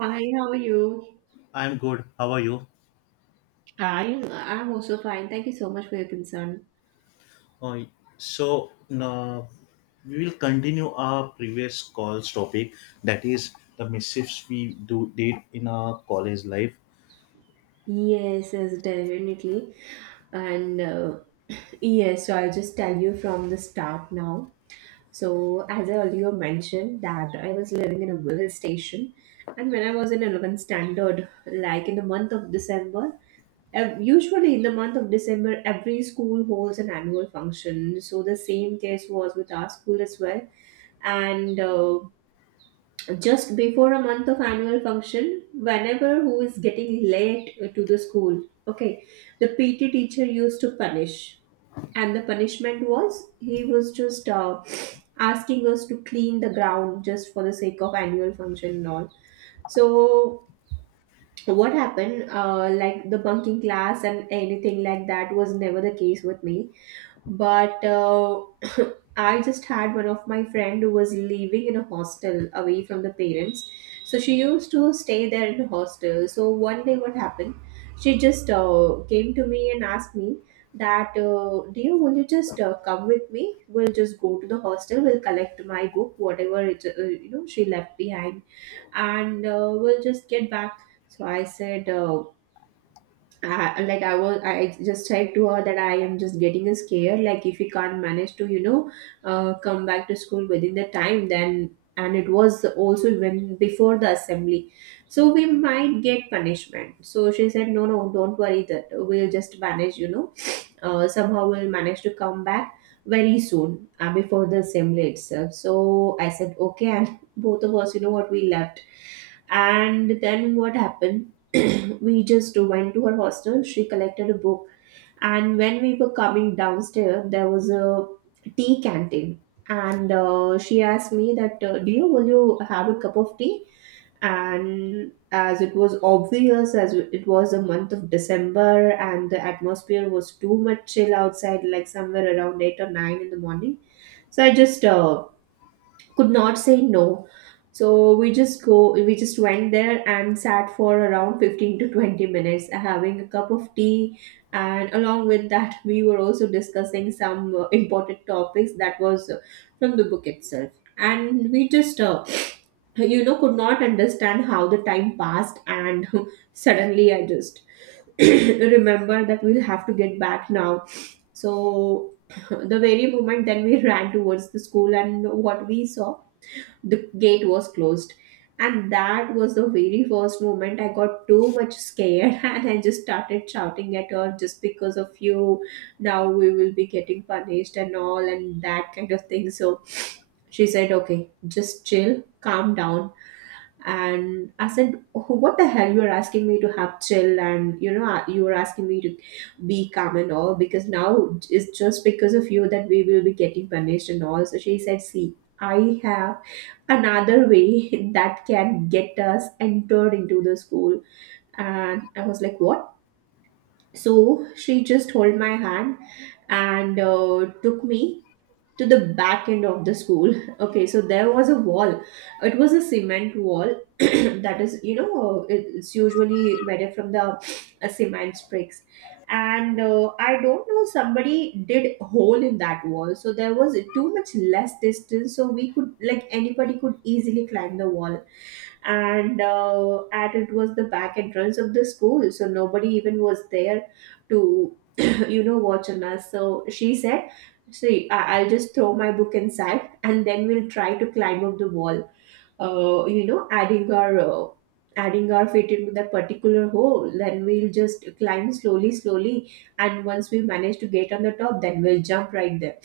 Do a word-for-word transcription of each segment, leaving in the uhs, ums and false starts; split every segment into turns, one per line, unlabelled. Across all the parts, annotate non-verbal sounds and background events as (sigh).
Hi, how are you?
I'm good. How are you?
I I'm also fine. Thank you so much for your concern.
Uh, so, now we will continue our previous call's topic, that is the mischiefs we do did in our college life.
Yes, yes, definitely. And uh, (clears throat) Yes, so I'll just tell you from the start now. So as I earlier mentioned that I was living in a village station, and when I was in eleventh standard, like, in the month of December, ev- usually in the month of December, every school holds an annual function. So the same case was with our school as well. And. Uh, just before a month of annual function, whenever who is getting late to the school, okay, the P T teacher used to punish, and the punishment was, he was just uh, asking us to clean the ground just for the sake of annual function and all. So what happened, uh, like, the bunking class and anything like that was never the case with me, but uh, (coughs) (clears throat) I just had one of my friend who was living in a hostel away from the parents. So she used to stay there in a hostel. So one day what happened, she just uh, came to me and asked me that, uh, dear, will you just uh, come with me, we'll just go to the hostel, we'll collect my book, whatever it uh, you know she left behind, and uh, we'll just get back. So I said, uh, I, like I was, I just said to her that I am just getting scared. Like, if we can't manage to, you know, uh, come back to school within the time, then, and it was also when before the assembly, so we might get punishment. So she said, no, no, don't worry, that we'll just manage, you know uh, somehow will manage to come back very soon, uh, before the assembly itself. So I said, okay, and (laughs) both of us, you know what, we left. And then what happened? (clears throat) We just went to her hostel, she collected a book, and when we were coming downstairs, there was a tea canteen. And uh, she asked me that, uh, dear, will you have a cup of tea? And as it was obvious, as it was the month of December and the atmosphere was too much chill outside, like, somewhere around eight or nine in the morning, so I just uh, could not say no. So we just go we just went there and sat for around fifteen to twenty minutes, uh, having a cup of tea. And along with that, we were also discussing some uh, important topics that was uh, from the book itself. And we just uh, (sniffs) you know could not understand how the time passed, and (laughs) suddenly I just (clears throat) remember that we'll have to get back now. So (clears throat) the very moment, then we ran towards the school, and what we saw, the gate was closed. And that was the very first moment I got too much scared (laughs) and I just started shouting at her, just because of you now we will be getting punished and all, and that kind of thing. So she said, okay, just chill, calm down. And I said, oh, what the hell, you're asking me to have chill, and you know you're asking me to be calm and all, because now it's just because of you that we will be getting punished and all. So she said, see, I have another way (laughs) that can get us entered into the school. And I was like, what? So she just held my hand and uh, took me to the back end of the school. (laughs) Okay, so there was a wall, it was a cement wall. (clears throat) That is, you know it- it's usually made from the uh, cement bricks. And uh, I don't know, somebody did a hole in that wall, so there was too much less distance, so we could like anybody could easily climb the wall. And uh, at it was the back entrance of the school, so nobody even was there to (clears throat) you know watch on us. So she said, see, I- I'll just throw my book inside, and then we'll try to climb up the wall, uh, you know adding our uh, adding our feet into that particular hole, then we'll just climb slowly slowly. And once we manage to get on the top, then we'll jump right there,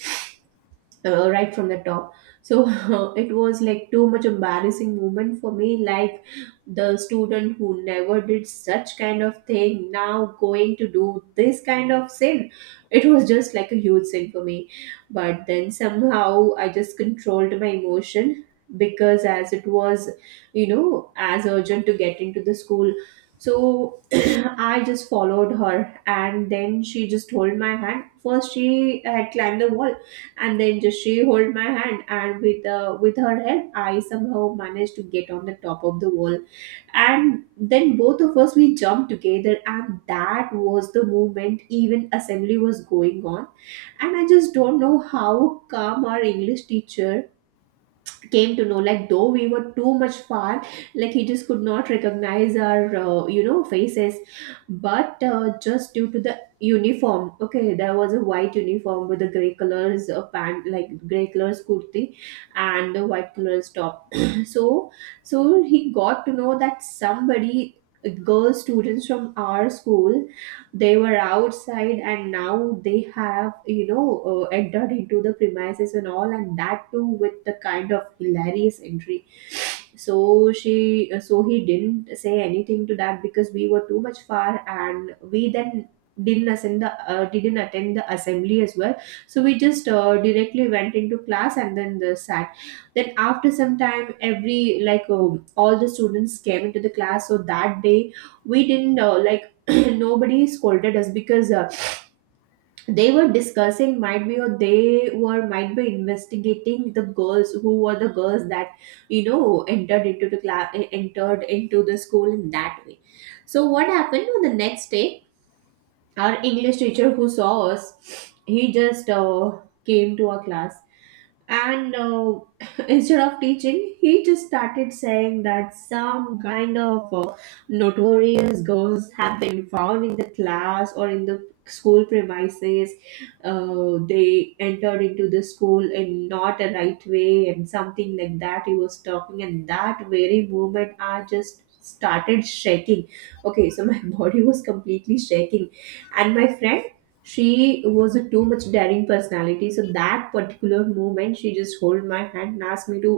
uh, right from the top. So (laughs) it was like too much embarrassing moment for me, like, the student who never did such kind of thing now going to do this kind of sin. It was just like a huge sin for me, but then somehow I just controlled my emotion, because as it was, you know as urgent to get into the school. So (clears throat) I just followed her, and then she just hold my hand, first she had climbed the wall, and then just she hold my hand, and with uh, with her help I somehow managed to get on the top of the wall. And then both of us we jumped together, and that was the moment, even assembly was going on. And I just don't know how calm our English teacher came to know, like, though we were too much far, like, he just could not recognize our uh, you know faces, but uh, just due to the uniform. Okay, there was a white uniform with the gray colors uh, pant, like, gray colors kurti and the white colors top. (clears throat) so so he got to know that somebody, uh, girl students from our school, they were outside and now they have you know uh, entered into the premises and all, and that too with the kind of hilarious entry. So she uh, so he didn't say anything to that, because we were too much far, and we then didn't attend the uh, didn't attend the assembly as well. So we just uh, directly went into class and then the sat. Then after some time, every like um all the students came into the class. So that day we didn't uh, like (clears throat) nobody scolded us, because uh, they were discussing, might be, or they were, might be, investigating the girls who were the girls that you know entered into the class, entered into the school in that way. So what happened on the next day, our English teacher who saw us, he just uh, came to our class. And uh, (laughs) instead of teaching, he just started saying that some kind of uh, notorious girls have been found in the class or in the school premises. Uh, they entered into the school in not a right way and something like that he was talking. And that very moment I just started shaking. Okay, so my (laughs) body was completely shaking. And my friend, she was a too much daring personality. So that particular moment she just hold my hand and asked me to,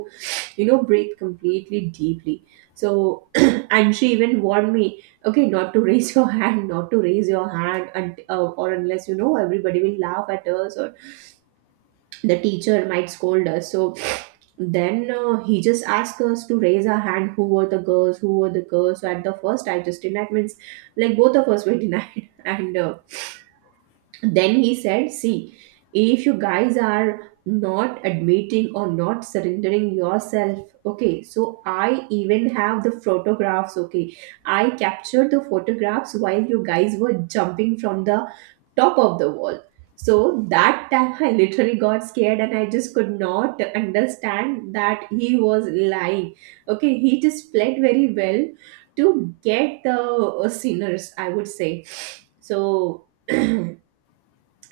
you know breathe completely deeply. So (clears throat) and she even warned me, okay, not to raise (laughs) your hand, not to raise your hand, and uh, or unless, you know everybody will laugh at us, or the teacher might scold us. So then uh, he just asked us to raise our hand, who were the girls, who were the girls. So at the first I just denied, means, like, both of us were (laughs) denied. And uh, then he said, see, if you guys are not admitting or not surrendering yourself, okay, so I even have the photographs, okay, I captured the photographs while you guys were jumping from the top of the wall. So that time (laughs) I literally got scared, and I just could not understand that he was lying. Okay, he just played very well to get the uh, sinners, I would say. So (clears throat)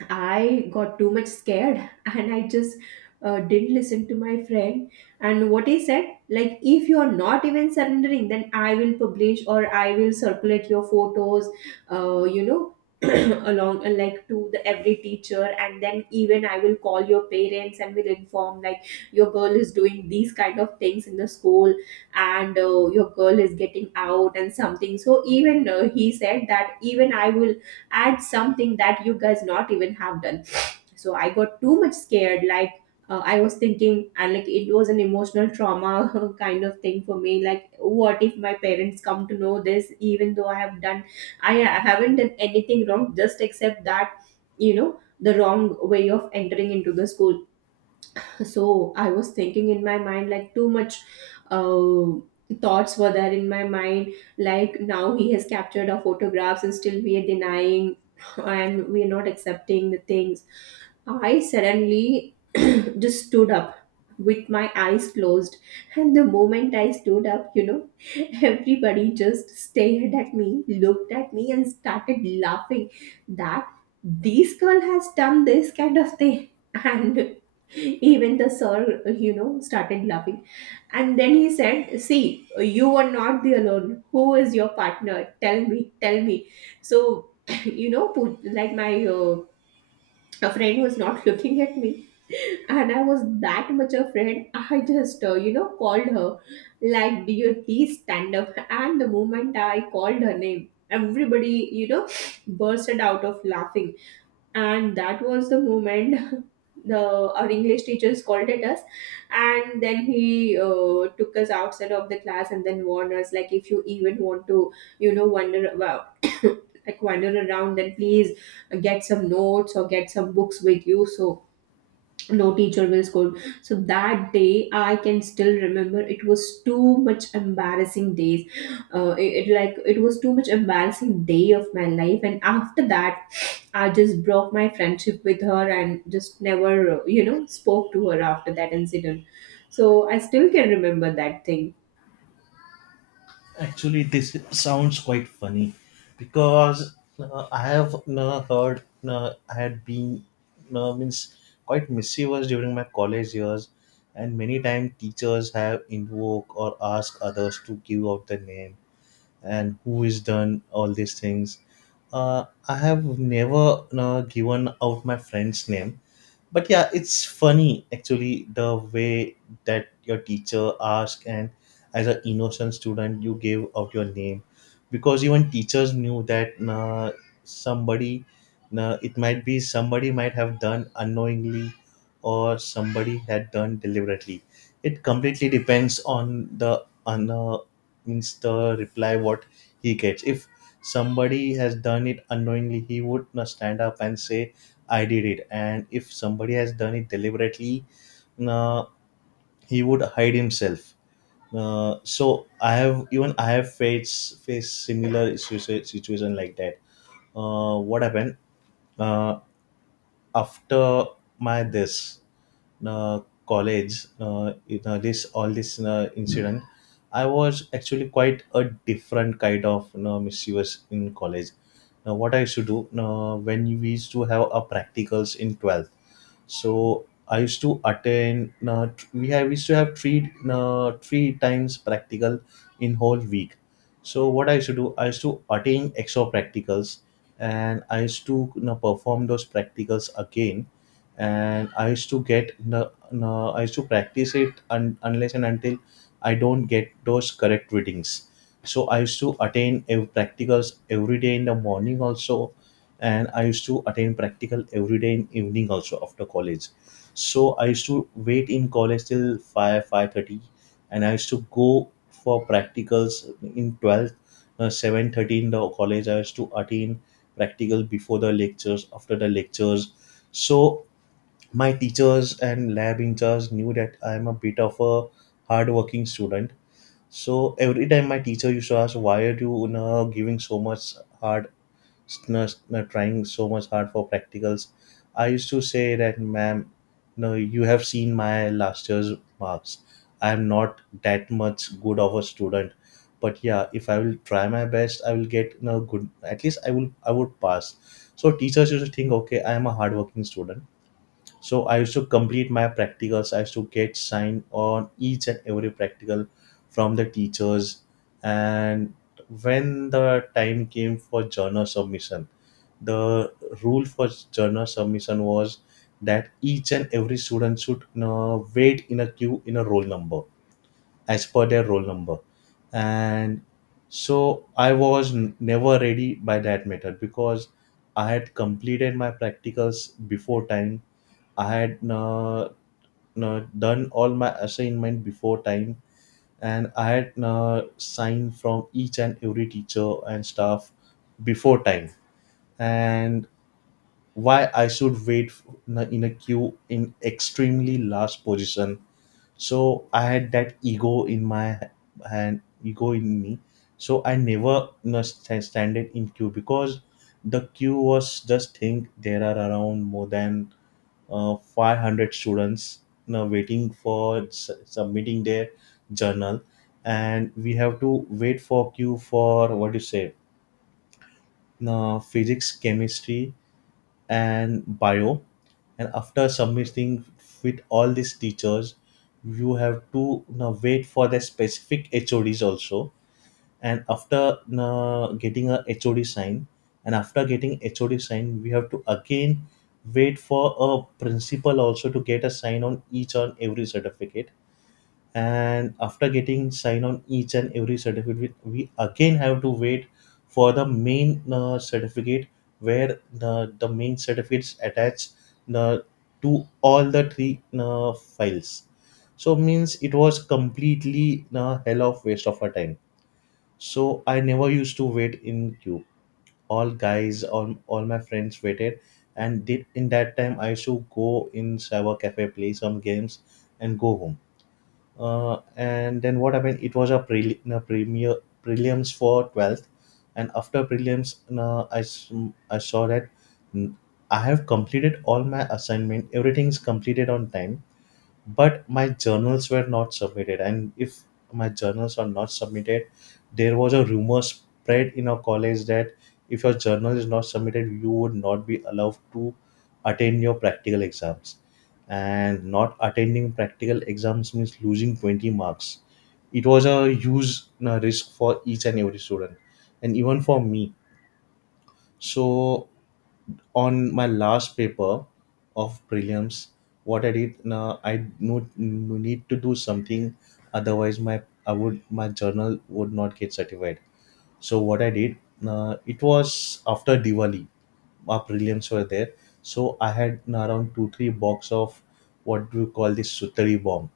I got too much scared (laughs) and I just uh, didn't listen to my friend. And what he said, like, if you are not even surrendering, then I will publish or I will circulate your photos, uh, you know, (clears throat) along uh, like, to the every teacher, and then even I will call your parents and will inform, like, your girl is doing these kind of things in the school, and uh, your girl is getting out and something. So even uh, he said that even I will add something that you guys not even have done. So I got too much scared. Like, uh, I was thinking and, like, it was an emotional trauma (laughs) kind of thing for me. Like, what if my parents come to know this, even though I have done, i I haven't done anything wrong, just except that, you know, the wrong way of entering into the school. So I was thinking in my mind, like, too much uh, thoughts were there in my mind, like, now he has captured our photographs and still we are denying (laughs) and we are not accepting the things. I suddenly (clears throat) just stood up with my eyes closed. And the moment I stood up, you know, (laughs) everybody just stared at me, looked at me, and started laughing that this girl has done this kind of thing. (laughs) And even the sir, you know, started laughing. And then he said, "See, you are not the alone. Who is your partner? Tell me, tell me." So, (clears throat) you know, put, like my uh, a friend was not looking at me. (laughs) And I was that much afraid, I just uh, you know, called her, like, "Do you please stand up?" And the moment I called her name, everybody, you know, bursted out of laughing. And that was the moment (laughs) the our English teacher scolded us. And then he uh, took us outside of the class, and then warned us, like, if you even want to, you know, wander about, (coughs) like, wander around, then please get some notes or get some books with you, so no teacher will scold. So that day, I can still remember, it was too much embarrassing days. Uh, it, it like, it was too much embarrassing day of my life. And after that, I just broke my friendship with her and just never, you know, spoke to her after that incident. So I still can remember that thing.
Actually, this sounds quite funny because uh, I have uh, heard, uh, I had been, uh, means, quite mischievous during my college years, and many times teachers have invoked or asked others to give out the name and who is done all these things. uh, I have never uh, given out my friend's name, but yeah, it's funny actually, the way that your teacher asked and as an innocent student you gave out your name, because even teachers knew that, uh, somebody, uh, it might be somebody might have done unknowingly or somebody had done deliberately. It completely depends on the on uh, means the reply what he gets. If somebody has done it unknowingly, he would uh, stand up and say I did it. And if somebody has done it deliberately, uh, he would hide himself. Uh, so I have, even I have faced faced similar issues, situation like that. Uh, what happened uh, after my this uh, college? Uh, you know, this all this uh, incident. I was actually quite a different kind of, you know, mischievous in college. Now what I used to do, uh, when we used to have our practicals in twelve, so I used to attend. Uh, t- we have we used to have three uh, three times practical in whole week. So what I used to do, I used to attend extra practicals, and I used to, you know, perform those practicals again. And I used to get the, uh, I used to practice it un- unless and until I don't get those correct readings. So I used to attend ev- practicals every day in the morning also, and I used to attend practical every day in evening also after college. So I used to wait in college till 5 five thirty, and I used to go for practicals in twelve, uh, seven thirty in the college. I used to attend practical before the lectures, after the lectures. So my teachers and lab in charge knew that I am a bit of a hardworking student. So every time my teacher used to ask, why are you, you know, giving so much hard, s- n- s- n- trying so much hard for practicals. I used to say that, ma'am, no, you have seen my last year's marks. I'm not that much good of a student, but yeah, if I will try my best, I will get no good. At least I will, I would pass. So teachers used to think, okay, I am a hardworking student. So I used to complete my practicals, I used to get signed on each and every practical from the teachers. And when the time came for journal submission, the rule for journal submission was that each and every student should uh, wait in a queue in a roll number as per their roll number. And so I was n- never ready by that method, because I had completed my practicals before time, I had uh, uh, done all my assignment before time, and I had uh, signed from each and every teacher and staff before time. And why I should wait f- in a queue in extremely last position? So I had that ego in my hand, ego in me. So I never, you know, sta- standed in queue, because the queue was, just think there are around more than uh, five hundred students now waiting for s- submitting their journal. And we have to wait for queue for what you say, uh, physics, chemistry and bio. And after submitting with all these teachers, you have to now wait for the specific hods also. And after uh, getting a H O D sign, and after getting H O D sign, we have to again wait for a principal also to get a sign on each and every certificate. And after getting sign on each and every certificate, we, we again have to wait for the main uh, certificate where the, the main certificates attached uh, to all the three uh, files. So means it was completely a hell of waste of our time. So I never used to wait in queue. All guys, all, all my friends waited, and did, in that time I used to go in cyber cafe, play some games, and go home. Uh, and then what happened? It was a, preli- a premier prelims for twelfth, and after prelims, uh, I s- I saw that, mm, I have completed all my assignment. Everything is completed on time, but my journals were not submitted. And if my journals are not submitted, there was a rumor spread in our college that if your journal is not submitted, you would not be allowed to attend your practical exams. And not attending practical exams means losing twenty marks. It was a huge uh, risk for each and every student, and even for me. So on my last paper of prelims, what I did, uh, I no, no need to do something, otherwise my I would my journal would not get certified. So what I did, uh, it was after Diwali, our prelims were there, so I had around two three box of what do you call this, sutari bomb,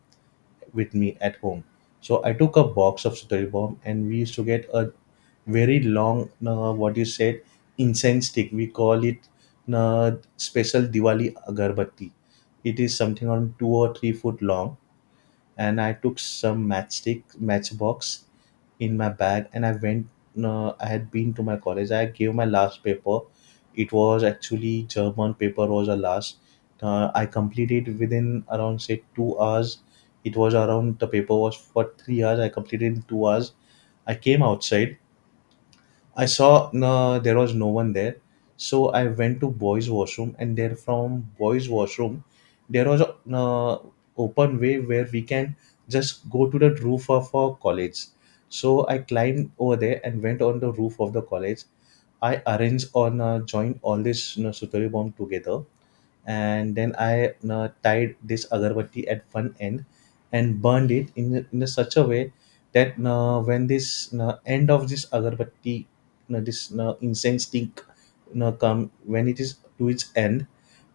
with me at home. So I took a box of sudari bomb, and we used to get a very long, uh, what you said, incense stick. We call it uh, special Diwali agarbatti. It is something around two or three foot long. And I took some matchstick matchbox in my bag and I went, uh, I had been to my college. I gave my last paper. It was actually German paper was the last. Uh, I completed within around say two hours. It was around, the paper was for three hours. I completed in two hours. I came outside, I saw no, there was no one there, so I went to boys' washroom, and there from boys' washroom, there was a, no, open way where we can just go to the roof of our college. So I climbed over there and went on the roof of the college. I arranged on, uh, joined all this, you know, sutari bomb together, and then I uh, tied this agarbatti at one end and burned it in, in a such a way that uh, when this uh, end of this agarbatti, uh, this uh, incense stick uh, come when it is to its end,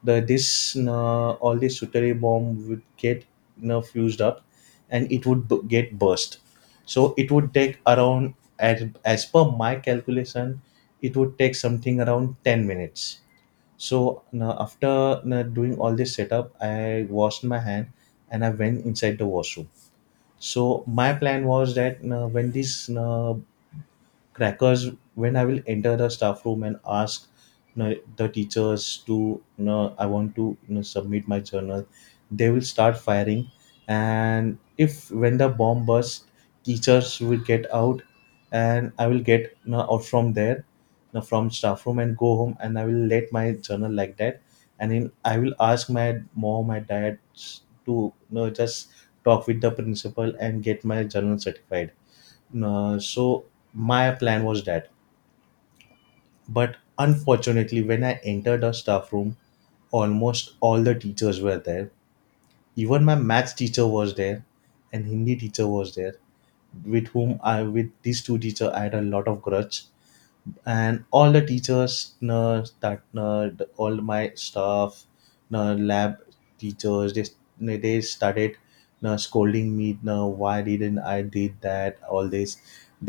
the this uh, all this sutari bomb would get, you know, fused up, and it would b- get burst. So it would take around, as, as per my calculation, it would take something around ten minutes. So now after now doing all this setup, I washed my hand and I went inside the washroom. So my plan was that now when this now crackers, when I will enter the staff room and ask, you know, the teachers to, you know, I want to, you know, submit my journal. They will start firing, and if when the bomb bursts, teachers will get out, and I will get, you know, out from there, you know, from staff room and go home, and I will let my journal like that, and in, I will ask my mom, my dad to, you know, just talk with the principal and get my journal certified. Uh, so my plan was that. But unfortunately, when I entered the staff room, almost all the teachers were there. Even my maths teacher was there, and Hindi teacher was there, with whom I with these two teachers I had a lot of grudge, and all the teachers uh, that uh, the- all my staff uh, lab teachers, they, they started uh, scolding me, uh, why didn't I did that, all this.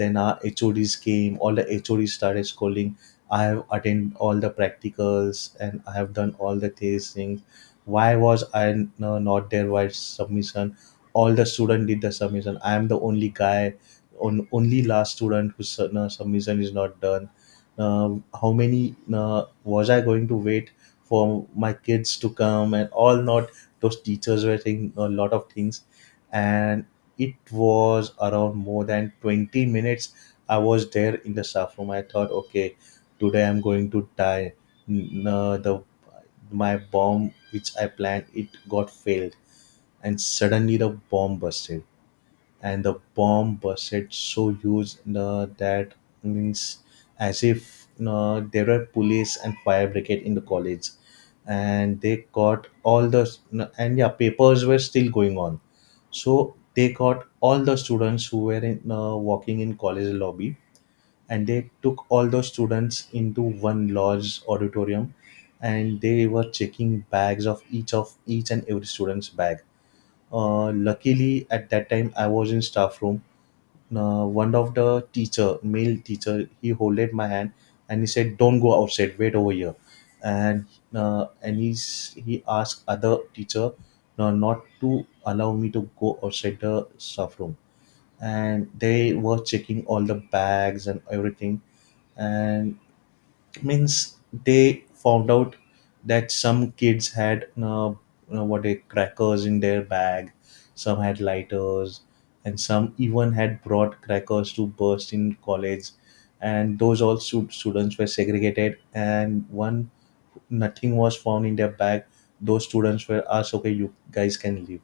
Then our HODs came, all the HODs started scolding. I have attended all the practicals and I have done all the these things. Why was I uh, not there, why submission, all the student did the submission, I am the only guy, on only last student whose uh, submission is not done. Um, how many uh, was I going to wait for my kids to come and all, not those teachers were saying a lot of things. And it was around more than twenty minutes I was there in the staff room. I thought, okay, today I'm going to die. N- uh, the My bomb which I planned, it got failed, and suddenly the bomb busted. And the bomb busted so huge, uh, that means, as if uh, there were police and fire brigade in the college, and they got all the, and yeah, papers were still going on. So they got all the students who were in, uh, walking in college lobby, and they took all the students into one large auditorium, and they were checking bags of each of each and every student's bag. Uh, luckily at that time I was in staff room. Uh, one of the teacher, male teacher, he holded my hand and he said, "Don't go outside. Wait over here." And uh, and he's he asked other teacher uh, not to allow me to go outside the staff room. And they were checking all the bags and everything. And means they found out that some kids had, uh, you know, what, a crackers in their bag, some had lighters, and some even had brought crackers to burst in college. And those all stu- students were segregated, and one, nothing was found in their bag, those students were asked, okay, you guys can leave.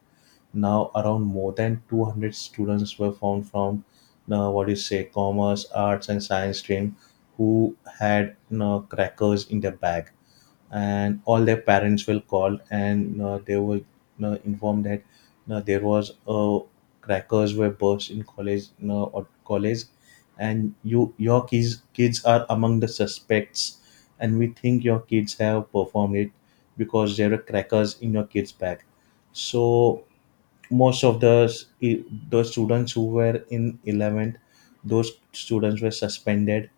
Now around more than two hundred students were found from, uh, what do you say, commerce, arts, and science stream, who had uh, crackers in their bag, and all their parents were called, and uh, they were uh, informed that uh, there was uh, crackers were burst in college uh, or college, and you, your kids kids are among the suspects, and we think your kids have performed it because there are crackers in your kids' bag. So most of the those students who were in eleventh, those students were suspended,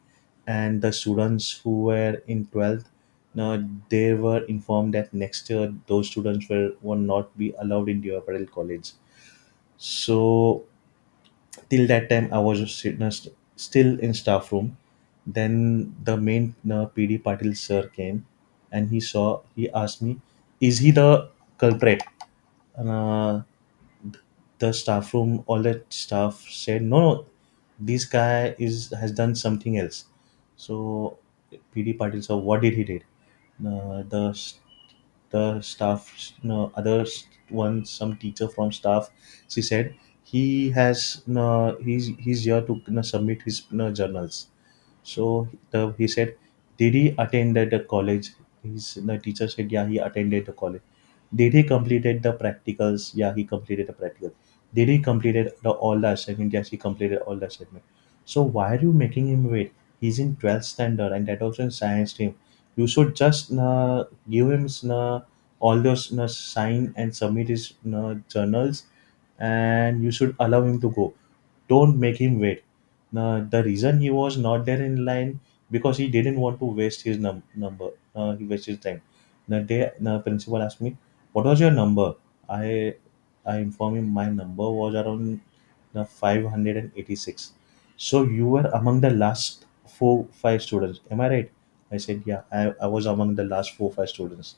and the students who were in twelfth, now they were informed that next year those students were will not be allowed in Deoparel college. So till that time I was sit- uh, st- still in staff room. Then the main uh, PD Patil sir came, and he saw he asked me, is he the culprit? And, uh, the staff room, all that staff said, no, no, this guy is has done something else. So PD Patil sir, what did he did uh, the s- the staff no other s- one some teacher from staff, she said he has no, he's he's here to, no, submit his, no, journals. So the, he said, did he attended the college? His the teacher said, yeah, he attended the college. Did he completed the practicals? Yeah, he completed the practical. Did he completed the all the assignment? Yes, he completed all the assignment. So why are you making him wait? He's in twelfth standard, and that also in science team. You should just uh, give him uh, all those uh, sign and submit his uh, journals, and you should allow him to go, don't make him wait. Now, the reason he was not there in line because he didn't want to waste his num- number. Uh, he wasted his time. The day the principal asked me, "What was your number?" I I informed him my number was around the five hundred eighty-six. So you were among the last four five students. Am I right? I said, yeah, I, I was among the last four five students.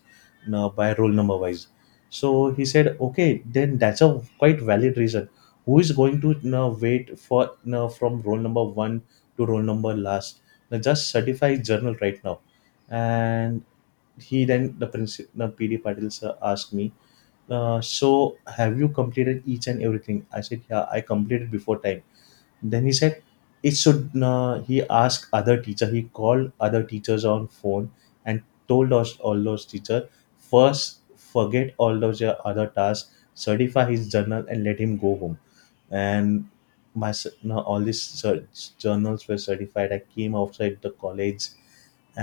Now by roll number wise. So he said, okay, then that's a quite valid reason. Who is going to, you know, wait for, you know, from roll number one to roll number last? Now, just certify journal right now. And he then the principal, the PD Patil sir, asked me, uh, so have you completed each and everything? I said, yeah, I completed before time. Then he said it should, uh, he asked other teacher he called other teachers on phone, and told us, all those teacher, first forget all those your other tasks, certify his journal and let him go home. And my s- no, all these cer- journals were certified. I came outside the college,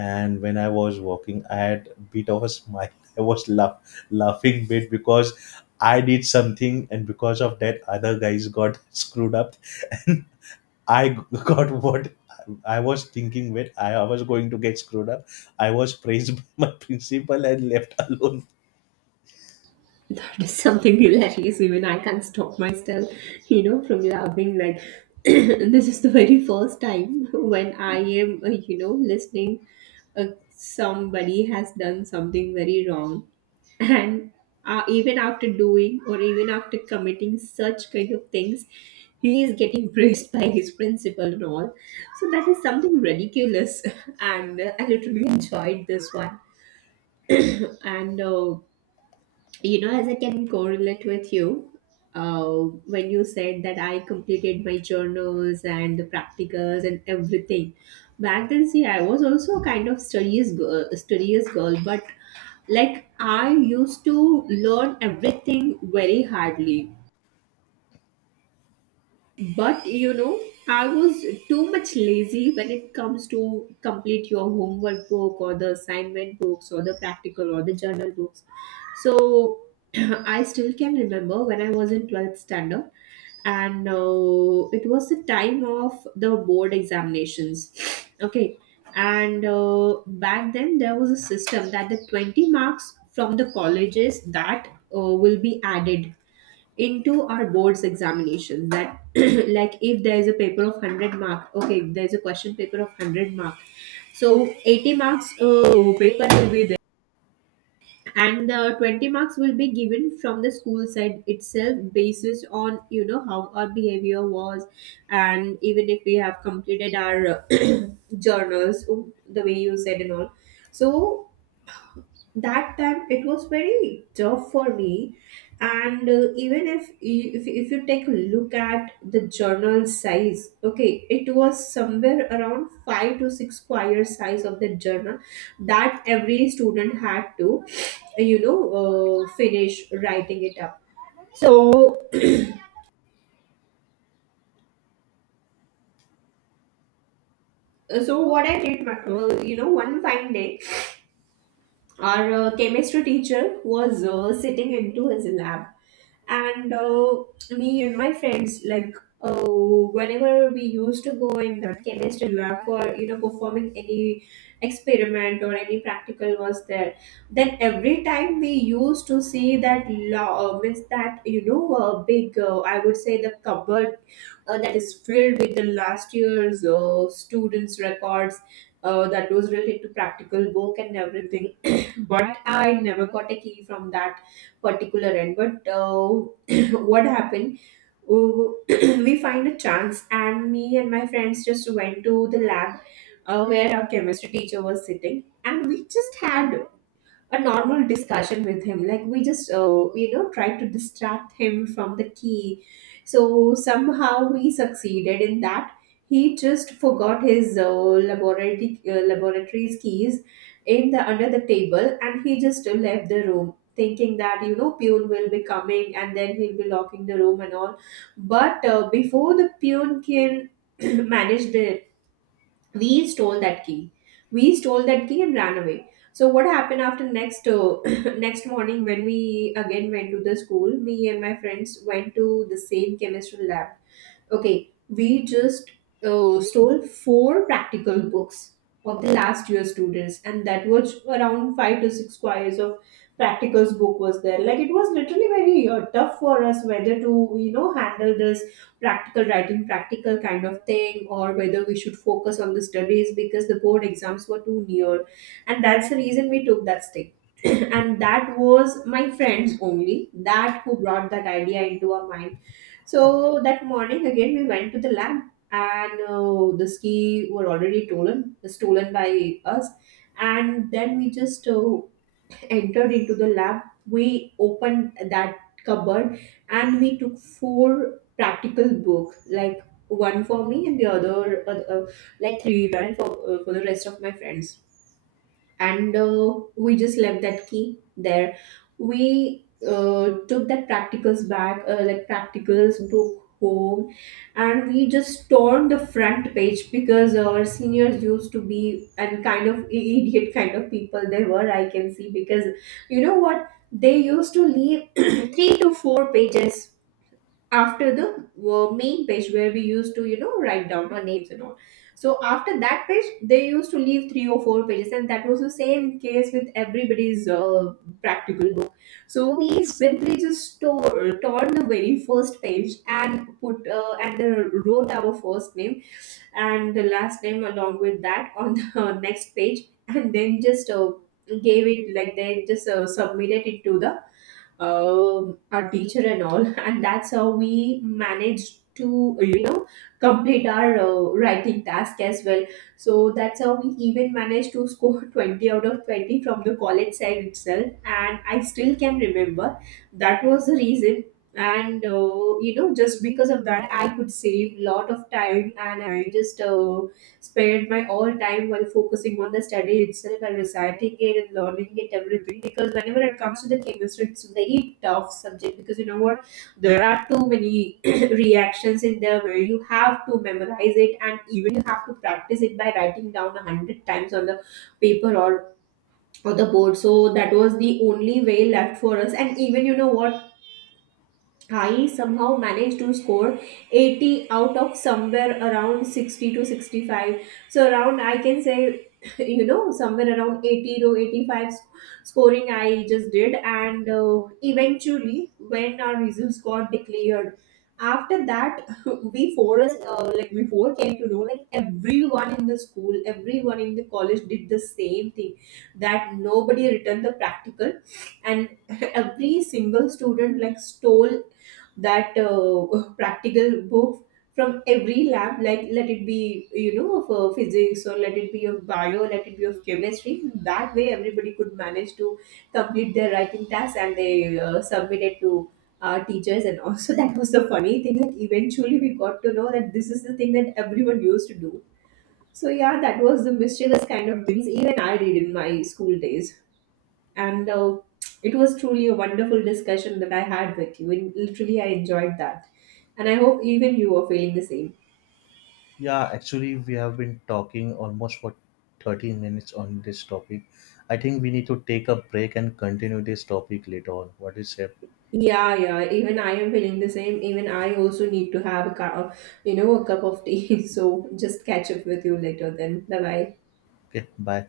and when I was walking I had a bit of a smile. (laughs) I was laugh, laughing bit because I did something and because of that other guys got (laughs) screwed up. And (laughs) I got what I was thinking when I was going to get screwed up. I was praised (laughs) by my principal and left alone.
That is something hilarious. Even I can't stop myself, you know, from laughing. Like, (clears throat) this is the very first time when I am, uh, you know, listening. Uh, somebody has done something very wrong, and uh, even after doing or even after committing such kind of things, he is getting praised by his principal and all. So that is something ridiculous, (laughs) and uh, I literally enjoyed this one. And uh, you know, as I can correlate with you, uh, when you said that I completed my journals and the practicals and everything back then, see, I was also a kind of studious girl, studious girl, but like, I used to learn everything very hardly. But, you know, I was too much lazy when it comes to complete your homework book or the assignment books or the practical or the journal books. So (clears throat) I still can remember when I was in twelfth standard, and uh, it was the time of the board examinations. (sniffs) Okay. And uh, back then there was a system that the twenty marks from the colleges that uh, will be added into our boards examinations. That (clears throat) like, if there is a paper of one hundred mark, okay, if there is a question paper of one hundred mark, so eighty marks uh, paper will be there, and the twenty marks will be given from the school side itself, basis on, you know, how our behavior was and even if we have completed our uh, (clears throat) journals oh, the way you said and all. So that time it was very tough for me. And uh, even if, if if you take a look at the journal size, okay, it was somewhere around five to six square size of the journal that every student had to, you know, uh, finish writing it up. So so what I did, uh, you know, one fine day, our uh, chemistry teacher was uh, sitting into his lab. And uh, me and my friends, like, uh, whenever we used to go in the chemistry lab for, you know, performing any experiment or any practical was there, then every time we used to see that law, means that, you know, uh, big uh, I would say the cupboard uh, that is filled with the last year's uh, students records uh, that was related to practical book and everything. (coughs) (clears throat) But I never got a key from that particular end. But uh, (clears throat) what happened, w- (clears throat) we find a chance, and me and my friends just went to the lab uh, where our chemistry teacher was sitting, and we just had a normal discussion with him. Like, we just uh, you know, tried to distract him from the key. So somehow we succeeded in that. He just forgot his uh, laboratory uh, laboratory's keys in the under the table, and he just uh, left the room thinking that, you know, Pune will be coming and then he'll be locking the room and all. But uh, before the Pune can (clears throat) manage the, we stole that key. We stole that key and ran away. So what happened after next, uh, (coughs) (clears throat) next morning, when we again went to the school, me and my friends went to the same chemistry lab. Okay, we just uh, stole four practical books of the last year students, and that was around five to six squares of practicals book was there. Like, it was literally very uh, tough for us whether to, you know, handle this practical writing, practical kind of thing, or whether we should focus on the studies because the board exams were too near, and that's the reason we took that step. (clears throat) And that was my friends only that who brought that idea into our mind. So that morning again we went to the lab, and uh, the ski were already stolen, stolen by us. And then we just uh, entered into the lab. We opened that cupboard, and we took four practical books, like one for me and the other, uh, uh, like three for, uh, for the rest of my friends. And uh, we just left that key there. We uh, took that practicals bag, uh, like practicals book home, and we just torn the front page, because our seniors used to be and kind of, i- idiot kind of people they were, I can see. Because, you know what, they used to leave (clears throat) three to four pages after the uh, main page where we used to, you know, write down our names and all. So after that page they used to leave three or four pages, and that was the same case with everybody's uh, practical book. So we simply just tore, torn the very first page and put uh, and uh, wrote our first name and the last name along with that on the (laughs) next page. And then just uh, gave it, like, they just uh, submitted it to the um, our teacher and all. (laughs) And that's how we managed to uh, you know, complete our uh, writing task as well. So that's how we even managed to score (laughs) twenty out of twenty from the college side itself. And I still can remember that was the reason. And uh, you know, just because of that, I could save lot of time, and I just uh, spend my all time while focusing on the study itself and reciting it and learning it everything. Because whenever it comes to the chemistry, it's a very tough subject, because, you know what, there are too many (clears throat) reactions in there where you have to memorize it, and even you have to practice it by writing down a hundred times on the paper or on the board. So that was the only way left for us. And even, you know what, I somehow managed to score eighty out of somewhere around sixty to sixty-five. So, around, I can say, (laughs) you know, somewhere around eighty to eighty-five s- scoring I just did. And uh, eventually, when our results got declared, after that, (laughs) we four, us, uh, like, we four came to know, like, everyone in the school, everyone in the college did the same thing, that nobody returned the practical, and (laughs) every single student, like, stole that uh, (laughs) practical book from every lab, like, let it be, you know, of uh, physics, or let it be of bio, let it be of chemistry. That way everybody could manage to complete their writing task, and they uh, submit it to our teachers and also. (laughs) That was the funny thing, like, eventually we got to know that this is the thing that everyone used to do. So yeah, that was the mischievous kind of things even I did in my school days. And uh, it was truly a wonderful discussion that I had with you. And literally, I enjoyed that. And I hope even you are feeling the same.
Yeah, actually, we have been talking almost for thirteen minutes on this topic. I think we need to take a break and continue this topic later on. What do you say?
Yeah, yeah. Even I am feeling the same. Even I also need to have a cup, you know, a cup of tea. (laughs) So just catch up with you later then. Bye bye.
Okay, bye.